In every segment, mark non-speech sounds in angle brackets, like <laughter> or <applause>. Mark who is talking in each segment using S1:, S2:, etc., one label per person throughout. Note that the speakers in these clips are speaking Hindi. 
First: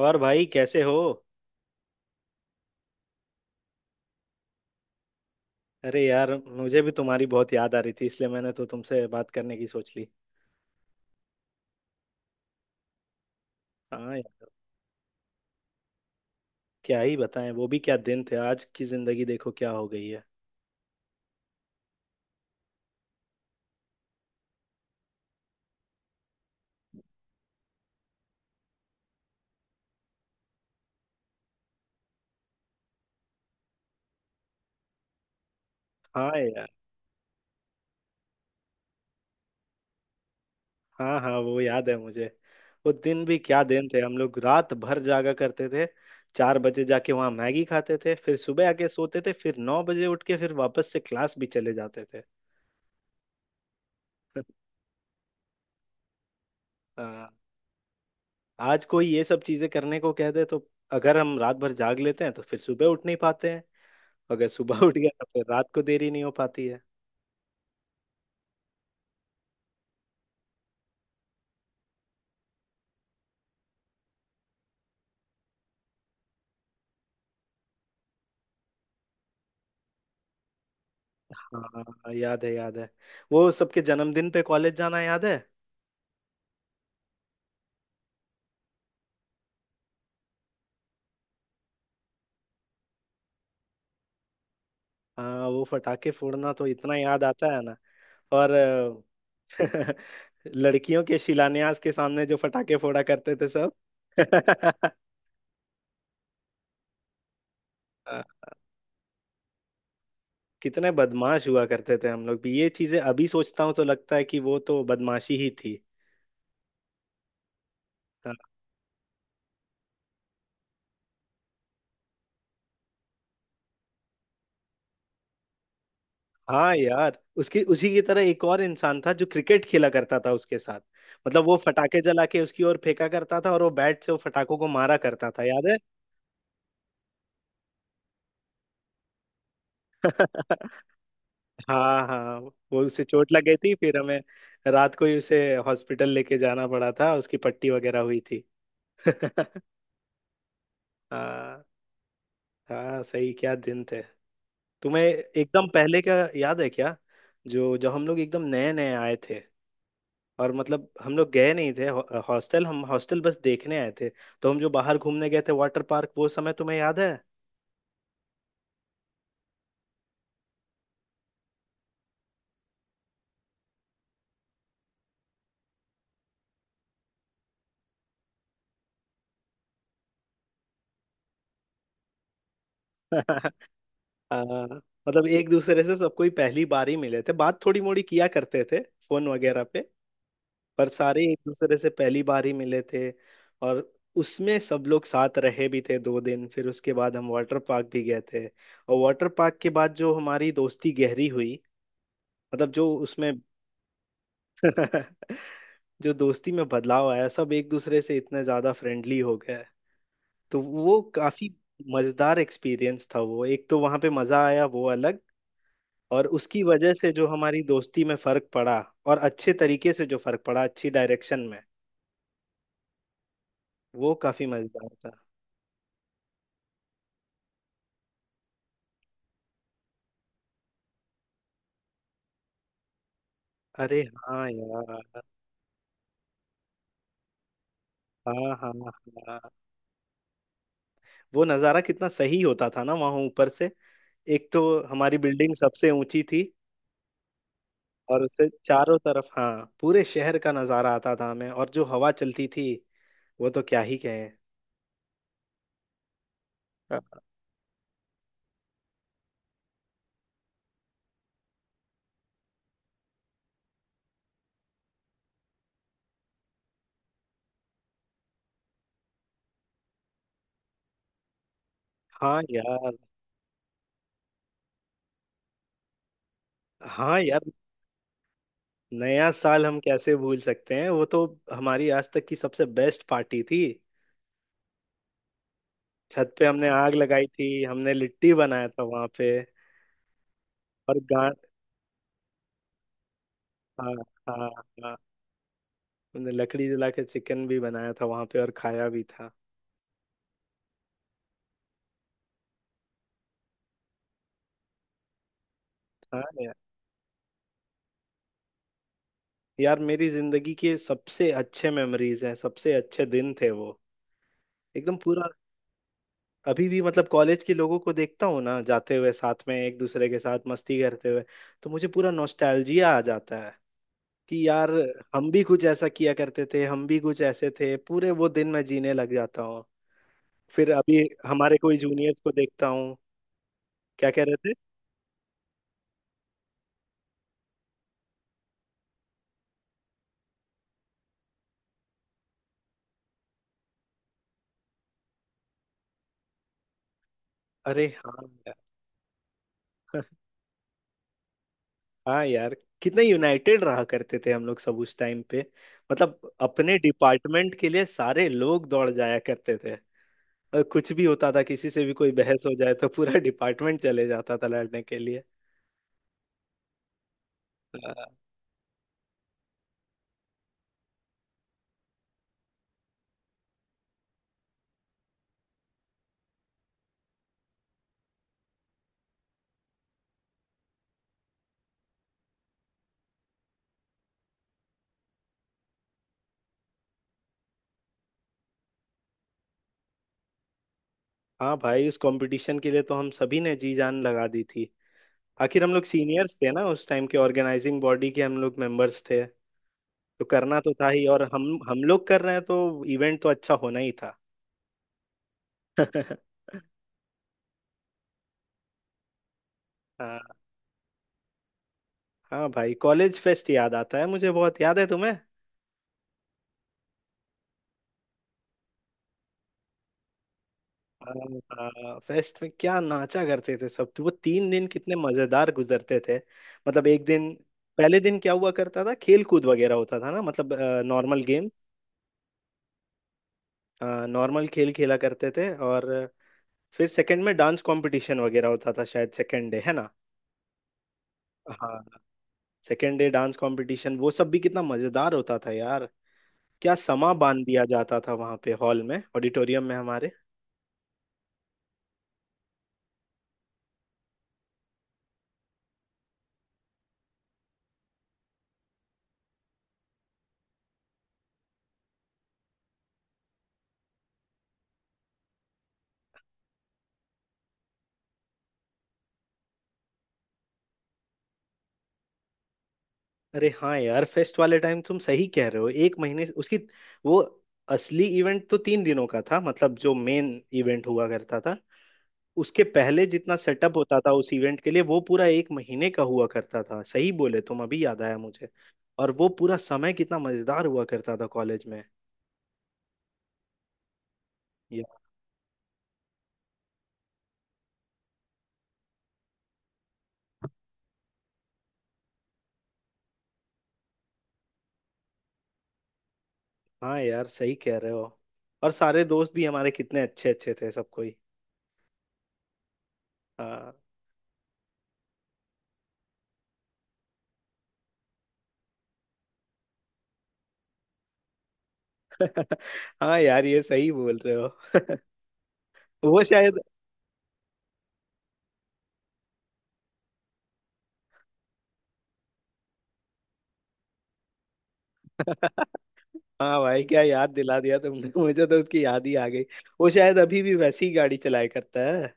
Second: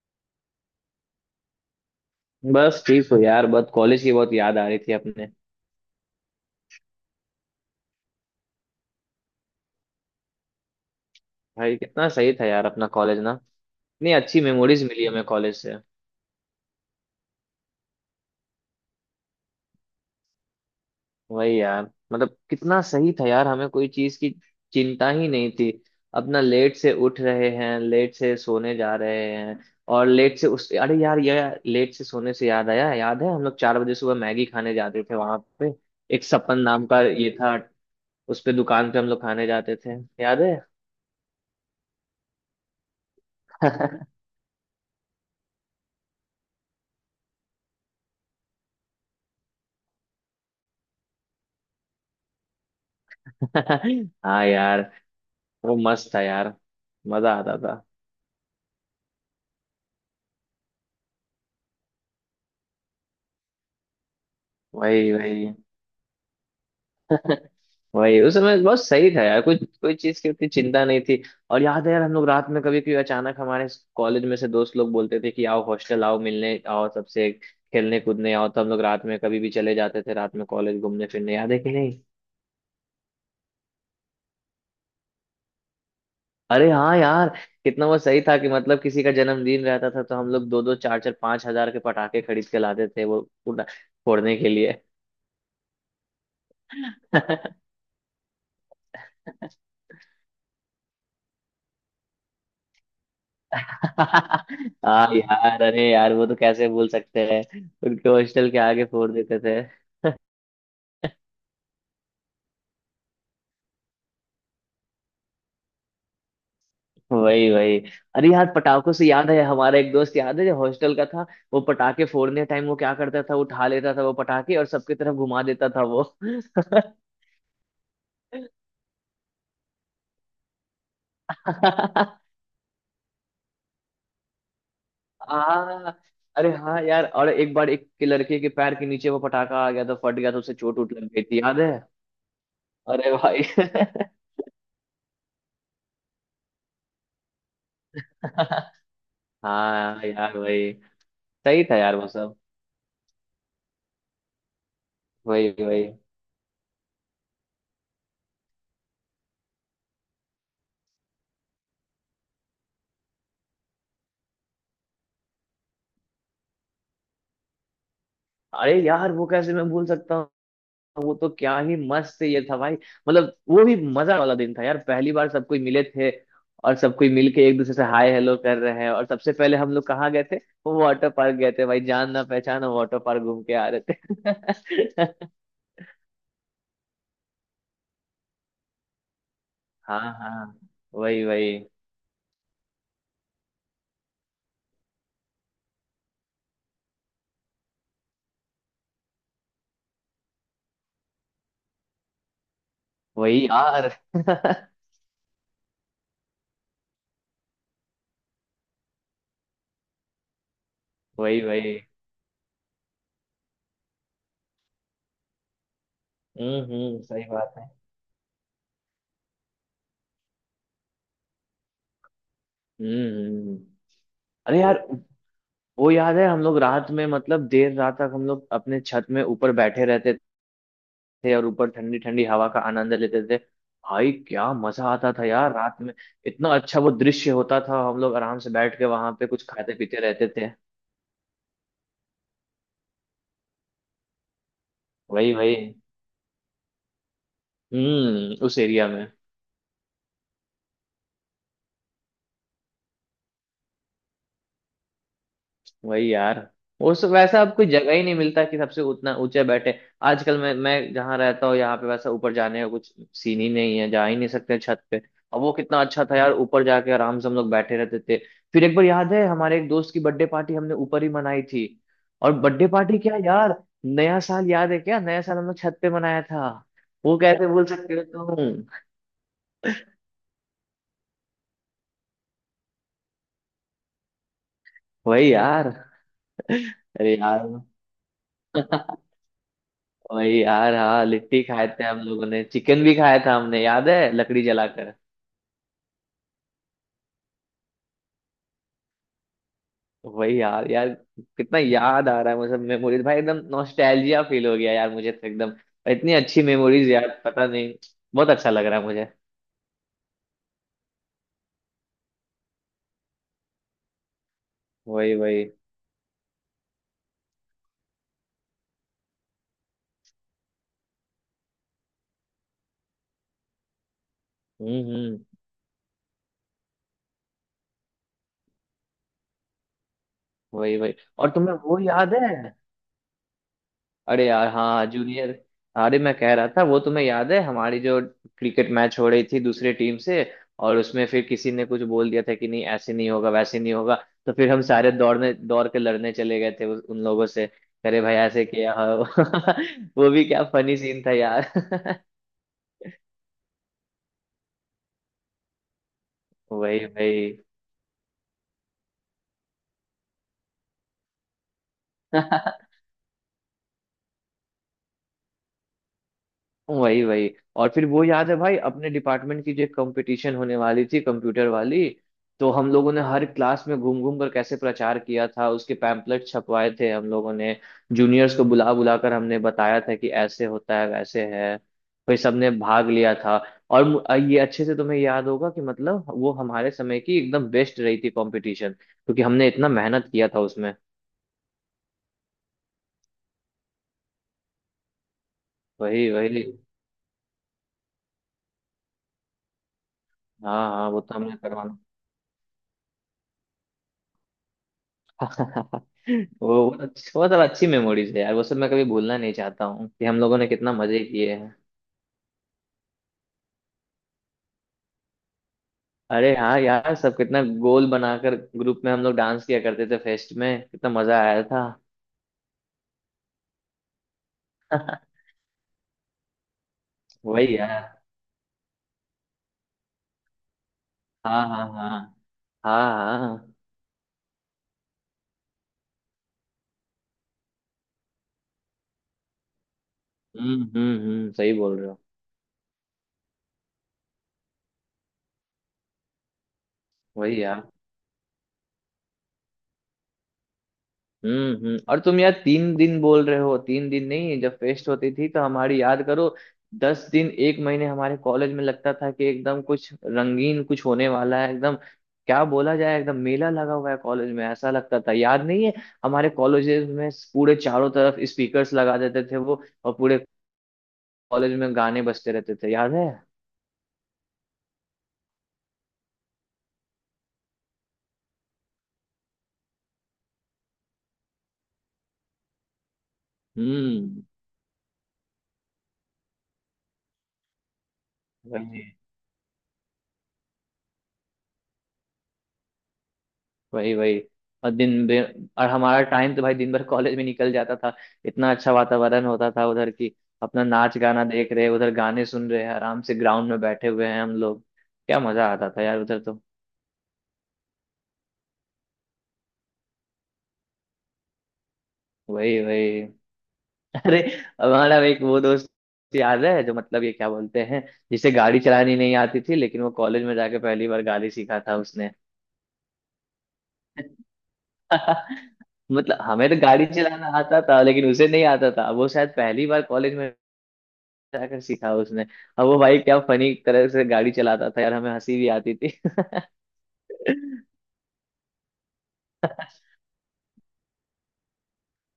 S1: और भाई कैसे हो।
S2: बस ठीक हो यार। बहुत कॉलेज की बहुत याद आ रही थी अपने।
S1: अरे यार मुझे भी तुम्हारी बहुत याद आ रही थी इसलिए मैंने तो तुमसे बात करने की सोच ली।
S2: भाई कितना सही था यार अपना कॉलेज ना। इतनी
S1: हाँ
S2: अच्छी
S1: यार।
S2: मेमोरीज मिली हमें कॉलेज से।
S1: क्या ही बताएं वो भी क्या दिन थे, आज की जिंदगी देखो क्या हो गई है।
S2: वही यार। मतलब कितना सही था यार, हमें कोई चीज की चिंता ही नहीं थी। अपना लेट से उठ रहे हैं, लेट से सोने जा रहे हैं। और लेट से उस अरे यार यार, लेट से सोने से याद आया, याद है हम लोग 4 बजे सुबह मैगी खाने जाते थे वहां पे? एक
S1: हाँ
S2: सपन
S1: यार।
S2: नाम का ये था। उस पे दुकान पे हम लोग खाने जाते थे, याद है?
S1: हाँ हाँ वो याद है मुझे। वो दिन भी क्या दिन थे,
S2: <laughs>
S1: हम लोग रात भर जागा करते थे। 4 बजे जाके वहाँ मैगी खाते थे, फिर सुबह आके सोते थे, फिर 9 बजे उठ के फिर वापस से क्लास भी चले जाते थे।
S2: हाँ
S1: <laughs>
S2: यार। वो मस्त था यार।
S1: हाँ।
S2: मजा आता था।
S1: आज कोई ये सब चीजें करने को कह दे तो अगर हम रात भर जाग लेते हैं तो फिर सुबह उठ नहीं पाते हैं। अगर सुबह <laughs> उठ गया
S2: वही
S1: तो फिर
S2: वही।
S1: रात को देरी नहीं हो पाती है।
S2: <laughs> वही, उस समय बहुत सही था यार, कोई कोई चीज की उतनी चिंता नहीं थी। और याद है यार, हम लोग रात में कभी कभी अचानक हमारे कॉलेज में से दोस्त लोग बोलते थे कि आओ हॉस्टल आओ, मिलने आओ, सबसे खेलने कूदने आओ, तो हम लोग रात में कभी भी चले जाते थे रात में, कॉलेज घूमने फिरने, याद है कि नहीं?
S1: हाँ याद है याद है। वो सबके जन्मदिन पे कॉलेज जाना याद है।
S2: अरे हाँ यार। कितना वो सही था कि मतलब किसी का जन्मदिन रहता था तो हम लोग दो दो चार चार 5,000 के पटाखे खरीद के लाते थे वो उड़ा- फोड़ने के लिए।
S1: हाँ वो फटाके फोड़ना तो इतना याद
S2: <laughs>
S1: आता है ना। और <laughs> लड़कियों के शिलान्यास के सामने जो फटाके फोड़ा करते थे सब। <laughs>
S2: हाँ यार। अरे यार वो तो कैसे भूल सकते हैं। उनके
S1: हाँ।
S2: हॉस्टल के आगे फोड़ देते थे।
S1: कितने बदमाश हुआ करते थे हम लोग भी, ये चीजें अभी सोचता हूँ तो लगता है कि वो तो बदमाशी ही थी।
S2: वही वही। अरे
S1: हाँ।
S2: यार, पटाखों से याद है हमारा एक दोस्त, याद है जो हॉस्टल का था? वो पटाखे फोड़ने टाइम वो क्या करता था, उठा लेता था वो पटाखे और सबकी तरफ घुमा देता था वो।
S1: हाँ यार उसकी, उसी की तरह एक और इंसान था जो क्रिकेट खेला करता था उसके साथ। मतलब वो
S2: <laughs>
S1: फटाके जला
S2: हाँ।
S1: के उसकी ओर फेंका करता था और वो बैट से वो फटाकों को मारा करता था, याद है।
S2: अरे हाँ यार, और एक बार एक के लड़के के पैर के नीचे वो पटाखा आ गया तो फट गया तो उसे चोट
S1: <laughs>
S2: उठ लग गई थी, याद है?
S1: हाँ हाँ। वो उसे
S2: अरे
S1: चोट
S2: भाई
S1: लग गई थी, फिर
S2: <laughs>
S1: हमें रात को ही उसे हॉस्पिटल लेके जाना पड़ा था, उसकी पट्टी वगैरह हुई थी। <laughs>
S2: हाँ यार वही।
S1: हाँ
S2: सही था यार वो सब।
S1: हाँ सही क्या दिन थे। तुम्हें
S2: वही
S1: एकदम
S2: वही।
S1: पहले का याद है क्या? जो जब हम लोग एकदम नए नए आए थे, और मतलब हम लोग गए नहीं थे, हॉ- हॉस्टल हम हॉस्टल बस देखने आए थे, तो हम जो बाहर घूमने गए थे वाटर पार्क, वो समय तुम्हें याद है?
S2: अरे यार वो कैसे मैं भूल सकता हूँ? वो तो क्या ही मस्त ये था भाई, मतलब वो भी मजा वाला दिन था यार, पहली बार सब कोई मिले थे। और सब कोई मिलके एक दूसरे से हाय हेलो कर रहे हैं, और सबसे पहले हम लोग कहाँ गए थे? वो वाटर पार्क गए थे भाई, जान ना पहचान वाटर पार्क घूम के
S1: <laughs>
S2: आ रहे
S1: आ,
S2: थे।
S1: मतलब एक दूसरे से सबको ही पहली बार ही मिले थे, बात थोड़ी मोड़ी किया करते थे फोन वगैरह पे।
S2: <laughs> हाँ हाँ।
S1: पर सारे
S2: वही
S1: एक
S2: वही।
S1: दूसरे से पहली बार ही मिले थे। और उसमें सब लोग साथ रहे भी थे 2 दिन, फिर उसके बाद हम वाटर पार्क भी गए थे, और वाटर पार्क के बाद जो हमारी दोस्ती गहरी हुई, मतलब जो उसमें
S2: वही यार। <laughs>
S1: <laughs> जो दोस्ती में बदलाव आया, सब एक दूसरे से इतने ज्यादा फ्रेंडली हो गए। तो वो
S2: वही
S1: काफी
S2: वही।
S1: मजेदार एक्सपीरियंस था वो, एक तो वहां पे मजा आया वो अलग, और उसकी वजह
S2: हम्म,
S1: से
S2: सही
S1: जो
S2: बात
S1: हमारी
S2: है।
S1: दोस्ती में फर्क पड़ा, और अच्छे तरीके से जो फर्क पड़ा, अच्छी डायरेक्शन में,
S2: हम्म हम्म, हम्म।
S1: वो काफी
S2: अरे यार
S1: मजेदार था।
S2: वो याद है, हम लोग रात में, मतलब देर रात तक हम लोग अपने छत में ऊपर बैठे रहते थे और ऊपर ठंडी ठंडी हवा का आनंद लेते थे।
S1: अरे
S2: भाई
S1: हाँ
S2: क्या मजा आता
S1: यार।
S2: था यार रात में। इतना अच्छा वो दृश्य होता था, हम लोग आराम से
S1: हाँ हाँ
S2: बैठ के वहां पे
S1: हाँ।
S2: कुछ खाते पीते रहते थे।
S1: वो नज़ारा कितना सही होता था ना वहाँ ऊपर से। एक तो हमारी
S2: वही
S1: बिल्डिंग
S2: वही।
S1: सबसे ऊंची थी, और
S2: हम्म,
S1: उससे
S2: उस एरिया
S1: चारों
S2: में।
S1: तरफ हाँ पूरे शहर का नजारा आता था हमें, और जो हवा चलती थी वो तो क्या ही कहें।
S2: वही यार।
S1: अ-
S2: उस वैसा अब कोई जगह ही नहीं मिलता कि सबसे उतना ऊंचे बैठे। आजकल मैं जहाँ रहता हूँ यहाँ पे वैसा ऊपर जाने का कुछ सीन ही नहीं है, जा ही नहीं सकते छत पे। अब वो कितना अच्छा था यार, ऊपर जाके आराम से हम लोग बैठे रहते थे। फिर एक बार याद है हमारे एक दोस्त की बर्थडे पार्टी हमने ऊपर ही मनाई थी। और
S1: हाँ
S2: बर्थडे
S1: यार।
S2: पार्टी क्या यार, नया साल याद है क्या? नया साल हम लोग छत पे मनाया था। वो
S1: हाँ
S2: कैसे
S1: यार।
S2: भूल सकते हो तुम?
S1: नया साल हम कैसे भूल सकते हैं, वो तो हमारी आज तक की सबसे बेस्ट पार्टी थी।
S2: वही यार।
S1: छत पे
S2: <laughs>
S1: हमने आग
S2: अरे
S1: लगाई
S2: यार
S1: थी, हमने लिट्टी बनाया था वहां पे।
S2: वही यार
S1: और
S2: हाँ,
S1: गा
S2: लिट्टी खाए थे हम लोगों ने, चिकन भी खाया था हमने, याद
S1: हाँ
S2: है लकड़ी
S1: हाँ हाँ।
S2: जलाकर?
S1: हमने लकड़ी जला के चिकन भी बनाया था वहां पे और खाया भी था।
S2: वही यार यार, कितना याद आ रहा है मुझे मेमोरीज भाई, एकदम नॉस्टैल्जिया फील हो गया यार मुझे तो, एकदम इतनी
S1: हाँ
S2: अच्छी
S1: यार।
S2: मेमोरीज यार, पता नहीं। बहुत अच्छा लग रहा है मुझे।
S1: यार मेरी जिंदगी के सबसे अच्छे मेमोरीज हैं, सबसे अच्छे दिन थे वो, एकदम
S2: वही
S1: पूरा।
S2: वही।
S1: अभी भी, मतलब कॉलेज के लोगों को देखता हूँ ना जाते हुए साथ में, एक दूसरे के साथ मस्ती करते हुए, तो मुझे पूरा नॉस्टैल्जिया आ जाता है कि यार
S2: हम्म।
S1: हम भी कुछ ऐसा किया करते थे, हम भी कुछ ऐसे थे, पूरे वो दिन मैं जीने लग जाता हूँ। फिर
S2: वही वही।
S1: अभी
S2: और तुम्हें
S1: हमारे कोई
S2: वो याद
S1: जूनियर्स को
S2: है?
S1: देखता हूँ। क्या कह
S2: अरे
S1: रहे
S2: यार
S1: थे?
S2: हाँ, जूनियर। अरे मैं कह रहा था, वो तुम्हें याद है हमारी जो क्रिकेट मैच हो रही थी दूसरे टीम से, और उसमें फिर किसी ने कुछ बोल दिया था कि नहीं ऐसे नहीं होगा, वैसे नहीं होगा, तो फिर हम सारे दौड़ने दौड़ के लड़ने चले गए थे उन लोगों से।
S1: अरे
S2: अरे भाई ऐसे
S1: यार,
S2: किया हाँ। <laughs> वो भी क्या फनी सीन था यार। <laughs>
S1: हाँ यार कितने यूनाइटेड रहा करते थे हम लोग सब उस टाइम पे। मतलब अपने
S2: वही वही।
S1: डिपार्टमेंट के लिए सारे लोग दौड़ जाया करते थे। कुछ भी होता था, किसी से भी कोई बहस हो
S2: <laughs>
S1: जाए तो पूरा डिपार्टमेंट चले जाता था लड़ने के लिए।
S2: वही वही। और
S1: अ,
S2: फिर वो याद है भाई अपने डिपार्टमेंट की जो एक कंपटीशन होने वाली थी कंप्यूटर वाली, तो हम लोगों ने हर क्लास में घूम घूम कर कैसे प्रचार किया था, उसके पैम्पलेट छपवाए थे हम लोगों ने, जूनियर्स को बुला बुला कर हमने बताया था कि ऐसे होता है वैसे है, भाई सबने भाग लिया था। और ये अच्छे से तुम्हें याद होगा कि मतलब वो हमारे समय की एकदम बेस्ट रही थी कंपटीशन, क्योंकि हमने इतना मेहनत किया था उसमें।
S1: हाँ भाई उस कंपटीशन के लिए तो हम सभी ने जी जान लगा दी थी। आखिर हम लोग
S2: वही
S1: सीनियर्स
S2: वही।
S1: थे ना उस टाइम के, ऑर्गेनाइजिंग बॉडी के हम लोग मेंबर्स थे, तो करना
S2: हाँ
S1: तो
S2: हाँ,
S1: था
S2: वो
S1: ही।
S2: तो
S1: और
S2: हमने
S1: हम
S2: करवाना।
S1: हम लोग कर रहे हैं तो इवेंट तो अच्छा होना ही था।
S2: <laughs>
S1: <laughs>
S2: वो सब अच्छी मेमोरीज है यार, वो सब मैं कभी भूलना नहीं चाहता हूँ कि हम लोगों
S1: हाँ।
S2: ने कितना मजे किए हैं।
S1: हाँ भाई कॉलेज फेस्ट याद आता है मुझे, बहुत याद है तुम्हें।
S2: अरे हाँ यार, सब कितना गोल बनाकर ग्रुप में हम लोग डांस किया करते थे, फेस्ट में कितना मजा आया था।
S1: हाँ, फेस्ट में क्या नाचा करते थे सब, तो वो 3 दिन कितने मजेदार गुजरते थे। मतलब एक दिन,
S2: वही यार।
S1: पहले दिन क्या हुआ करता था, खेल कूद वगैरह होता था ना, मतलब नॉर्मल
S2: हाँ
S1: गेम,
S2: हाँ हाँ। हाँ हाँ।
S1: नॉर्मल खेल खेला करते थे। और फिर सेकंड में डांस कंपटीशन वगैरह होता था, शायद सेकंड डे है ना।
S2: हम्म, सही बोल
S1: हाँ
S2: रहे हो।
S1: सेकंड डे डांस कंपटीशन, वो सब भी कितना मजेदार होता था यार। क्या समा
S2: वही
S1: बांध
S2: यार।
S1: दिया जाता था वहां पे, हॉल में, ऑडिटोरियम में हमारे।
S2: हम्म, और तुम यार 3 दिन बोल रहे हो, 3 दिन नहीं, जब फेस्ट होती थी तो हमारी याद करो, 10 दिन एक महीने हमारे कॉलेज में लगता था कि एकदम कुछ रंगीन कुछ होने वाला है, एकदम क्या बोला जाए, एकदम मेला लगा हुआ है कॉलेज में ऐसा लगता था, याद नहीं है? हमारे कॉलेजेस में पूरे चारों तरफ स्पीकर्स लगा देते थे वो, और पूरे कॉलेज में गाने बजते रहते थे, याद है?
S1: अरे हाँ यार फेस्ट वाले टाइम तुम सही कह रहे हो, उसकी वो असली इवेंट तो 3 दिनों का था, मतलब जो मेन इवेंट हुआ करता था, उसके पहले जितना सेटअप होता था
S2: हम्म।
S1: उस इवेंट के लिए, वो पूरा एक महीने का हुआ करता था, सही बोले तुम अभी याद आया मुझे।
S2: वही।
S1: और वो पूरा समय कितना मजेदार हुआ करता था कॉलेज में।
S2: वही वही। और
S1: ये
S2: दिन भर- और हमारा टाइम तो भाई दिन भर कॉलेज में निकल जाता था, इतना अच्छा वातावरण होता था उधर की, अपना नाच गाना देख रहे, उधर गाने सुन रहे हैं, आराम से ग्राउंड में बैठे हुए हैं हम लोग, क्या मजा आता था यार उधर तो।
S1: हाँ यार सही कह रहे हो। और सारे दोस्त भी हमारे कितने अच्छे अच्छे थे सब कोई।
S2: वही वही।
S1: हाँ।
S2: <laughs> अरे, हमारा एक वो दोस्त याद है जो मतलब ये क्या बोलते हैं, जिसे गाड़ी चलानी नहीं आती थी लेकिन वो कॉलेज में जाके पहली बार गाड़ी सीखा था उसने।
S1: <laughs> हाँ यार ये सही बोल रहे हो।
S2: <laughs> मतलब
S1: वो
S2: हमें तो
S1: शायद।
S2: गाड़ी चलाना आता था लेकिन उसे नहीं आता था, वो शायद पहली बार कॉलेज में जाकर सीखा उसने। अब वो भाई क्या फनी तरह से गाड़ी चलाता था यार, हमें हंसी भी
S1: <laughs>
S2: आती थी।
S1: हाँ भाई क्या याद दिला दिया
S2: <laughs>
S1: तुमने, <laughs> मुझे तो उसकी याद ही आ गई। वो शायद अभी भी वैसी ही गाड़ी चलाया करता है।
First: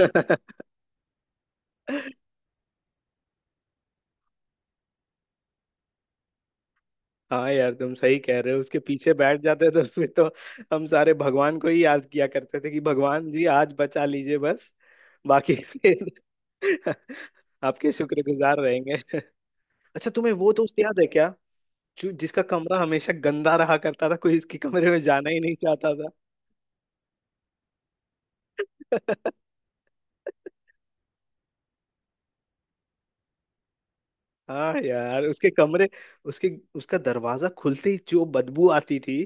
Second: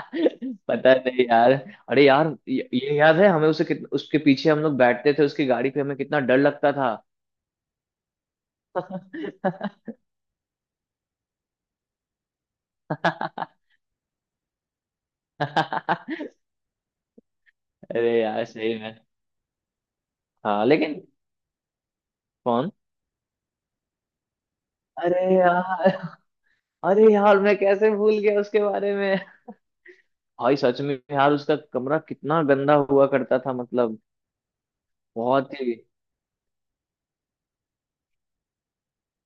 S2: पता नहीं यार। अरे यार, ये याद है हमें उसे उसके पीछे हम लोग बैठते थे उसकी गाड़ी पे, हमें कितना डर लगता था।
S1: हाँ यार तुम सही कह रहे हो, उसके पीछे बैठ जाते तो <laughs> फिर तो हम सारे भगवान को ही याद किया करते थे कि भगवान जी आज
S2: <laughs>
S1: बचा लीजिए बस। बाकी फिर <laughs> आपके
S2: अरे यार
S1: शुक्रगुजार
S2: सही में।
S1: रहेंगे। अच्छा तुम्हें वो तो
S2: हाँ
S1: उससे याद
S2: लेकिन।
S1: है क्या, जो जिसका
S2: कौन?
S1: कमरा हमेशा गंदा रहा करता था, कोई इसके कमरे में
S2: अरे
S1: जाना ही नहीं चाहता
S2: यार, अरे यार मैं कैसे भूल गया उसके बारे
S1: था।
S2: में?
S1: <laughs>
S2: भाई सच में यार, उसका कमरा कितना गंदा हुआ करता था, मतलब
S1: हाँ यार उसके
S2: बहुत ही।
S1: कमरे, उसके, उसका दरवाजा खुलते ही जो बदबू आती थी,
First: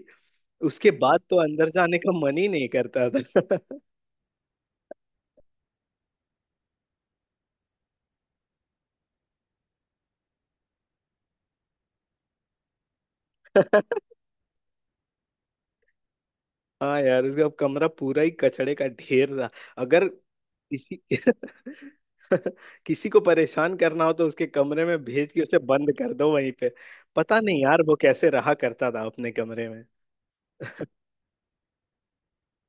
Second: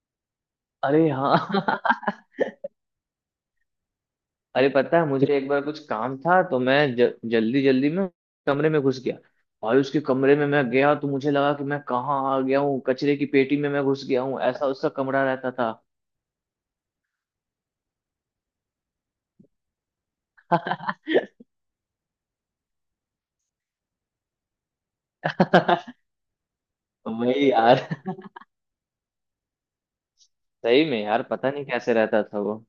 S1: उसके
S2: अरे
S1: बाद तो
S2: हाँ।
S1: अंदर जाने का मन ही
S2: <laughs>
S1: नहीं करता था।
S2: अरे पता है मुझे, एक बार कुछ काम था तो मैं जल्दी जल्दी में कमरे में घुस गया, और उसके कमरे में मैं गया तो मुझे लगा कि मैं कहाँ आ गया हूँ, कचरे की पेटी में मैं घुस गया हूँ, ऐसा उसका कमरा रहता था।
S1: <laughs> हाँ यार उसका कमरा पूरा ही कचड़े का ढेर था। अगर किसी <laughs> किसी को परेशान करना हो तो उसके कमरे में भेज के उसे बंद
S2: <laughs>
S1: कर दो वहीं पे। पता
S2: वही
S1: नहीं यार
S2: यार।
S1: वो कैसे रहा करता था अपने कमरे में।
S2: सही में यार, पता नहीं कैसे रहता था वो।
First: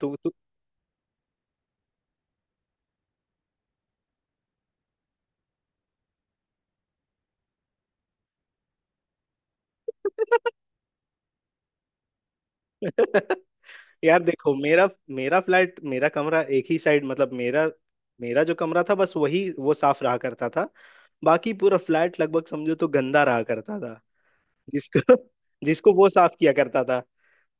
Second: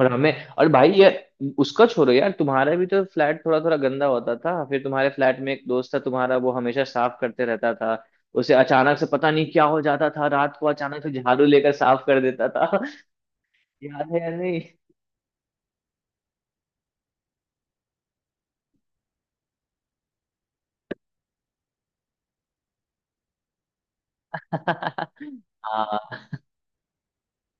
S2: और
S1: तो।
S2: हमें, और भाई ये उसका छोड़ो यार, तुम्हारा भी तो फ्लैट थोड़ा थोड़ा गंदा होता था, फिर तुम्हारे फ्लैट में एक दोस्त था तुम्हारा, वो हमेशा साफ करते रहता था, उसे अचानक से पता नहीं क्या हो जाता था रात को, अचानक से झाड़ू लेकर साफ कर देता था। <laughs>
S1: <laughs>
S2: याद है
S1: यार
S2: या
S1: देखो
S2: नहीं?
S1: मेरा, मेरा फ्लैट, मेरा कमरा एक ही साइड, मतलब मेरा मेरा जो कमरा था बस वही वो साफ रहा करता था। बाकी पूरा फ्लैट लगभग समझो तो गंदा रहा करता था। जिसको <laughs> जिसको वो
S2: हाँ
S1: साफ किया करता था,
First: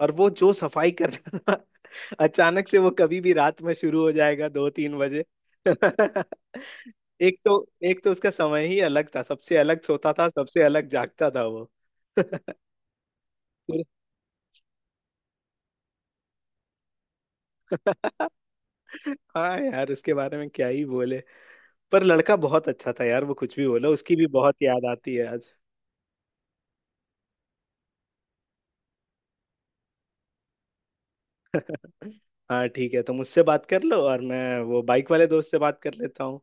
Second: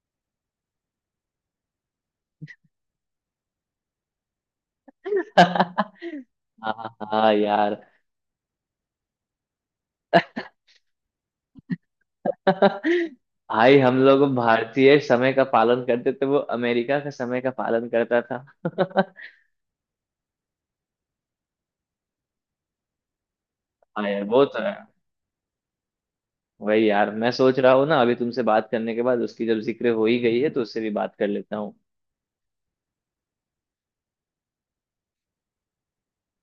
S1: और वो जो सफाई करता था <laughs> अचानक से वो कभी भी रात में शुरू हो जाएगा 2-3 बजे।
S2: हाँ
S1: <laughs>
S2: हाँ
S1: एक तो
S2: यार।
S1: एक तो उसका समय ही अलग था, सबसे अलग सोता था, सबसे अलग जागता था वो।
S2: <laughs> भाई हम
S1: <laughs>
S2: लोग भारतीय समय का पालन करते थे, वो अमेरिका का समय का पालन करता था।
S1: हाँ यार उसके बारे में क्या ही बोले। पर लड़का बहुत अच्छा था यार, वो कुछ भी बोलो,
S2: हाँ
S1: उसकी
S2: यार
S1: भी
S2: वो
S1: बहुत
S2: तो है।
S1: याद आती है आज।
S2: वही यार, मैं सोच रहा हूँ ना, अभी तुमसे बात करने के बाद उसकी जब जिक्र हो ही गई है तो उससे भी बात कर लेता हूँ।
S1: हाँ ठीक है, तुम उससे बात कर लो और मैं वो बाइक वाले दोस्त से बात कर लेता हूँ।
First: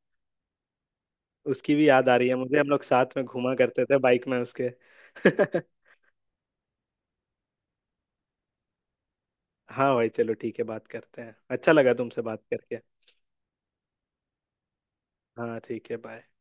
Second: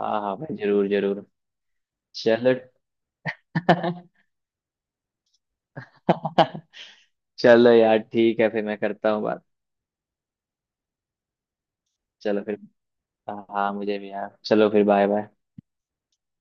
S2: हाँ हाँ भाई जरूर जरूर।
S1: उसकी भी याद आ रही है
S2: चलो।
S1: मुझे, हम लोग साथ में घूमा करते थे बाइक में उसके। <laughs>
S2: <laughs> चलो यार ठीक है, फिर मैं करता हूँ बात।
S1: हाँ भाई चलो ठीक है, बात करते हैं, अच्छा लगा तुमसे
S2: चलो
S1: बात
S2: फिर।
S1: करके।
S2: हाँ मुझे भी यार, चलो फिर बाय बाय।
S1: हाँ ठीक है बाय।